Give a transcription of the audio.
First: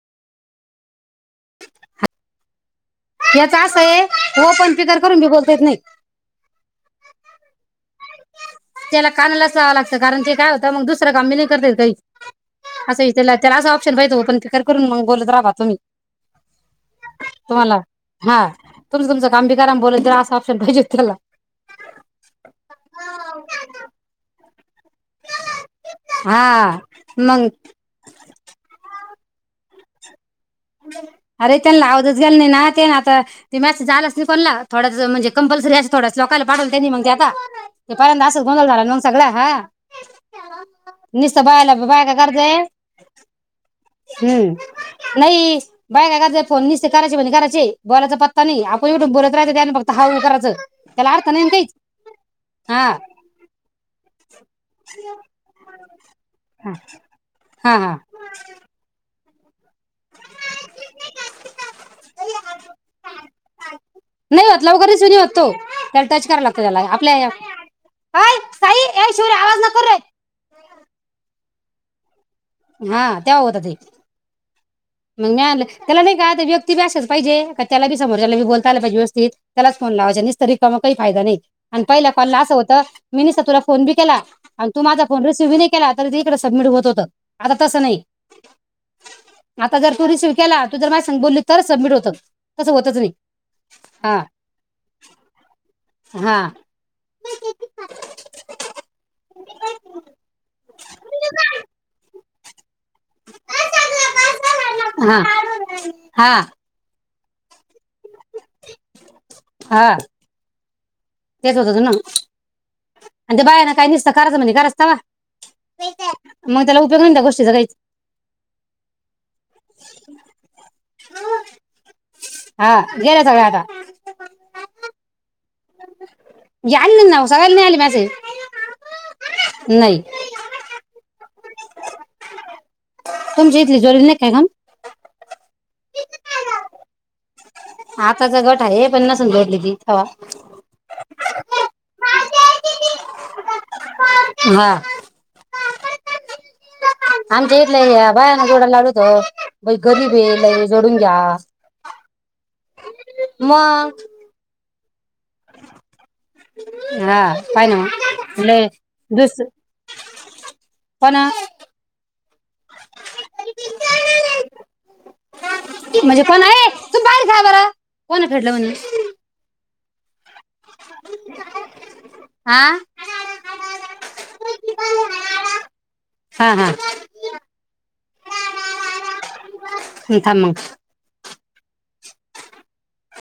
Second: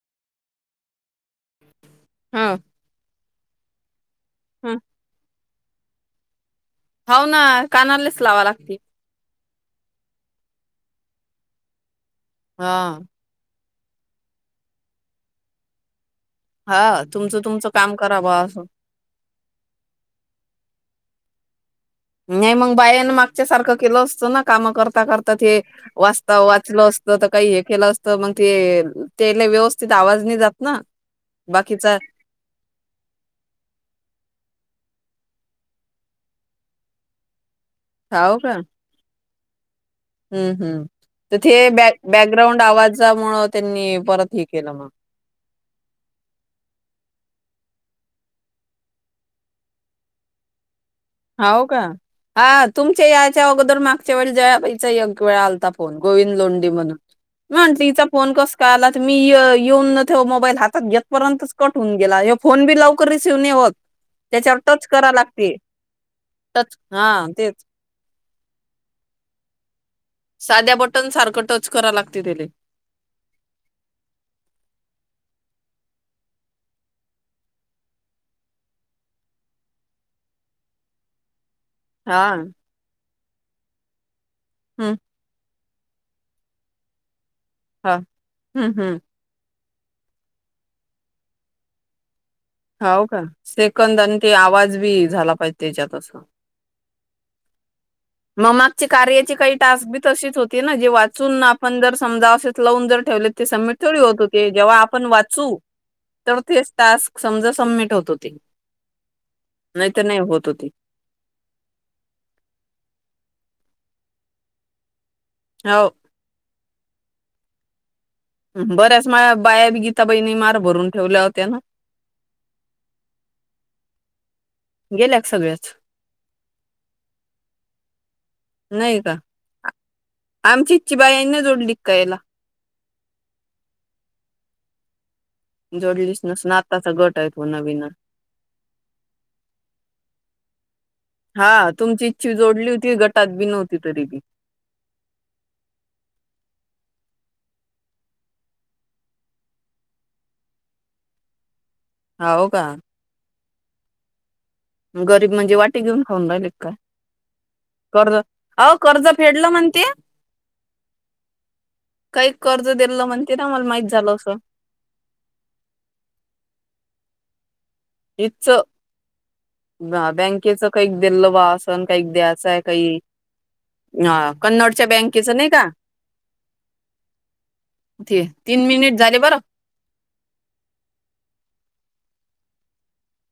हं याच अस हे ओपन पिकर करून बी बोलता येत नही. हाव ना. कानलेच लावा लागती. व लागत कारण ते काय होत मग दुसर काम बी नही करतेयेत काही. हा अस विचाल्याव त्याला अस शेतबईच ओपण तर तर करून मग बोलत जावा बा तुम्ही. हा तुमचं तुमचं तुम्हाला काम करा बा हा असं. तुमच तुमच काम बी करा अणि बोलत जा असा ऑप्शन पाहिजे. ला बायाने मागच्या सारख केल असत ना. काम कर करता ते वाचता हा वाचल असत तर मग काही हे केल असत मग ते तेले व्यवस्थित आवाज नइ जात. ना. अरे त्यांना बाकीचा आवाजच गेल नाही ना ते न आता ते मॅसेज आलाच नाही कोणला थोडा च म्हणजे कंपल्सरी अस थोडाच लोकायला पाठवलं तेनी मग देता. ते पोराचं असाच गोंदळ झाला न सगळा. हा हुं हुं तर नुसतं ते बायाला बॅ बायका बॅकग्राउंड करताय आवाजा मुळ त्यांनी परत हे हम्म केल म. नाही बायका, करत्यात फोन नीसते करायचे म्हणजे करायचे बोलायचा पत्ता नही आपण इठून बोलत रायच त्या हाऊ कराच. हाव का हा तुमचे यायच्या अगोदर मागच्या वेळी जया बाई चा एक वेळा आलता फोन गोविंद लोंढे म्हणून. म्या हा म्हटली हा हीचा फोन कस काय आला त मी य येऊन ण त्यो मोबाईल हातात घेतपर्यंत च कट होऊन गेला. ह्यो फोन बी लवकर रिसीव्ह नही होत नाही त्याच्यावर होत लवकर टच रिसिव्ह करावे नाही होत तो लागते. त्याला टच कराव लागत त्याला हा आपल्या तेच अय साई ये शिवऱ्या आवाज नको रे. साध्या बटन सारखं टच करा लागते त्याले हा त्या होत ते. मग म्या आणल त्याला नाही का व्यक्ती बी अशाच पाहिजे का त्याला बी समोरच्याला बी बोलता आला पाहिजे व्यवस्थित त्याला च फोन लावायचा निस्त रिकामा काही फायदा नाही. अन पहिल्या हा कॉलला अस होत मी निस्ता तुला फोन बी केला आणि तू हम्म माझा फोन रिसव्ह बी नही केला तरी तिकडे सबमिट होत होत. हा हम्म हम्म आता जर तू रिसीव्ह केला तू जर मा सांग बोलली तरच सबमिट होत. हो का सेकंद आणि ते आवाज बी झाला पाहिजे त्याच्यात अस हा मागच्या कार्याची काही टास्क बी तशीच होती ना जे वाचून आपण जर समजा अस तुला लावून ज ठेवलेत ते सबमिट थोडी होत होते जेव्हा आपण हा वाचू हा तर तेच टास्क समजा समिट होतो. हा नाही तर नाही होत होती. तेच होत हो त ना आणि ते बाया ना काही दिसत कर्ज म्हणे करायचतावा हो मग त्याला करुन त्या गोष्टीचा काईच बऱ्याच माझ्या बायाबी गीताबाईणी मार भरून ठेवल्या होत्या ना. हा गेल्या गेला याल नव ना सगल्याला नाही आले मेसेज नाही का नाही. आमचीची बाई नाही जोडली काय ह्याला? तुमची इथली जेवली नाही काय कोण? जोडलीस नसून आत्ताचा गट आहे. तो नवीन आताचा गट आहे हे पन्नासून जोडली ती त ची जोडली होती गटात बी नवती ते तरीबी हा. आमच्या इथला या बायाना जोडायला लावलोतो व्हय गरीब ये लई जोडून घ्या. ह हो का म गरीब म्हणजे वाटी घेऊन खाऊन राहिले काय हा पाहि ना कर्ज मग लय अ कर्ज दुस फेडलं म्हणते कोण काही कर्ज देलं म्हणते ना मला माहित झालं अस खेळा बर! कोण फेडलं म्हणे? बा बँक च चेककाल वासन द्याचंय हा काही कन्नडच्या बँकेच नाही का हा हा तीन मिनिट झाले बर! थांब मग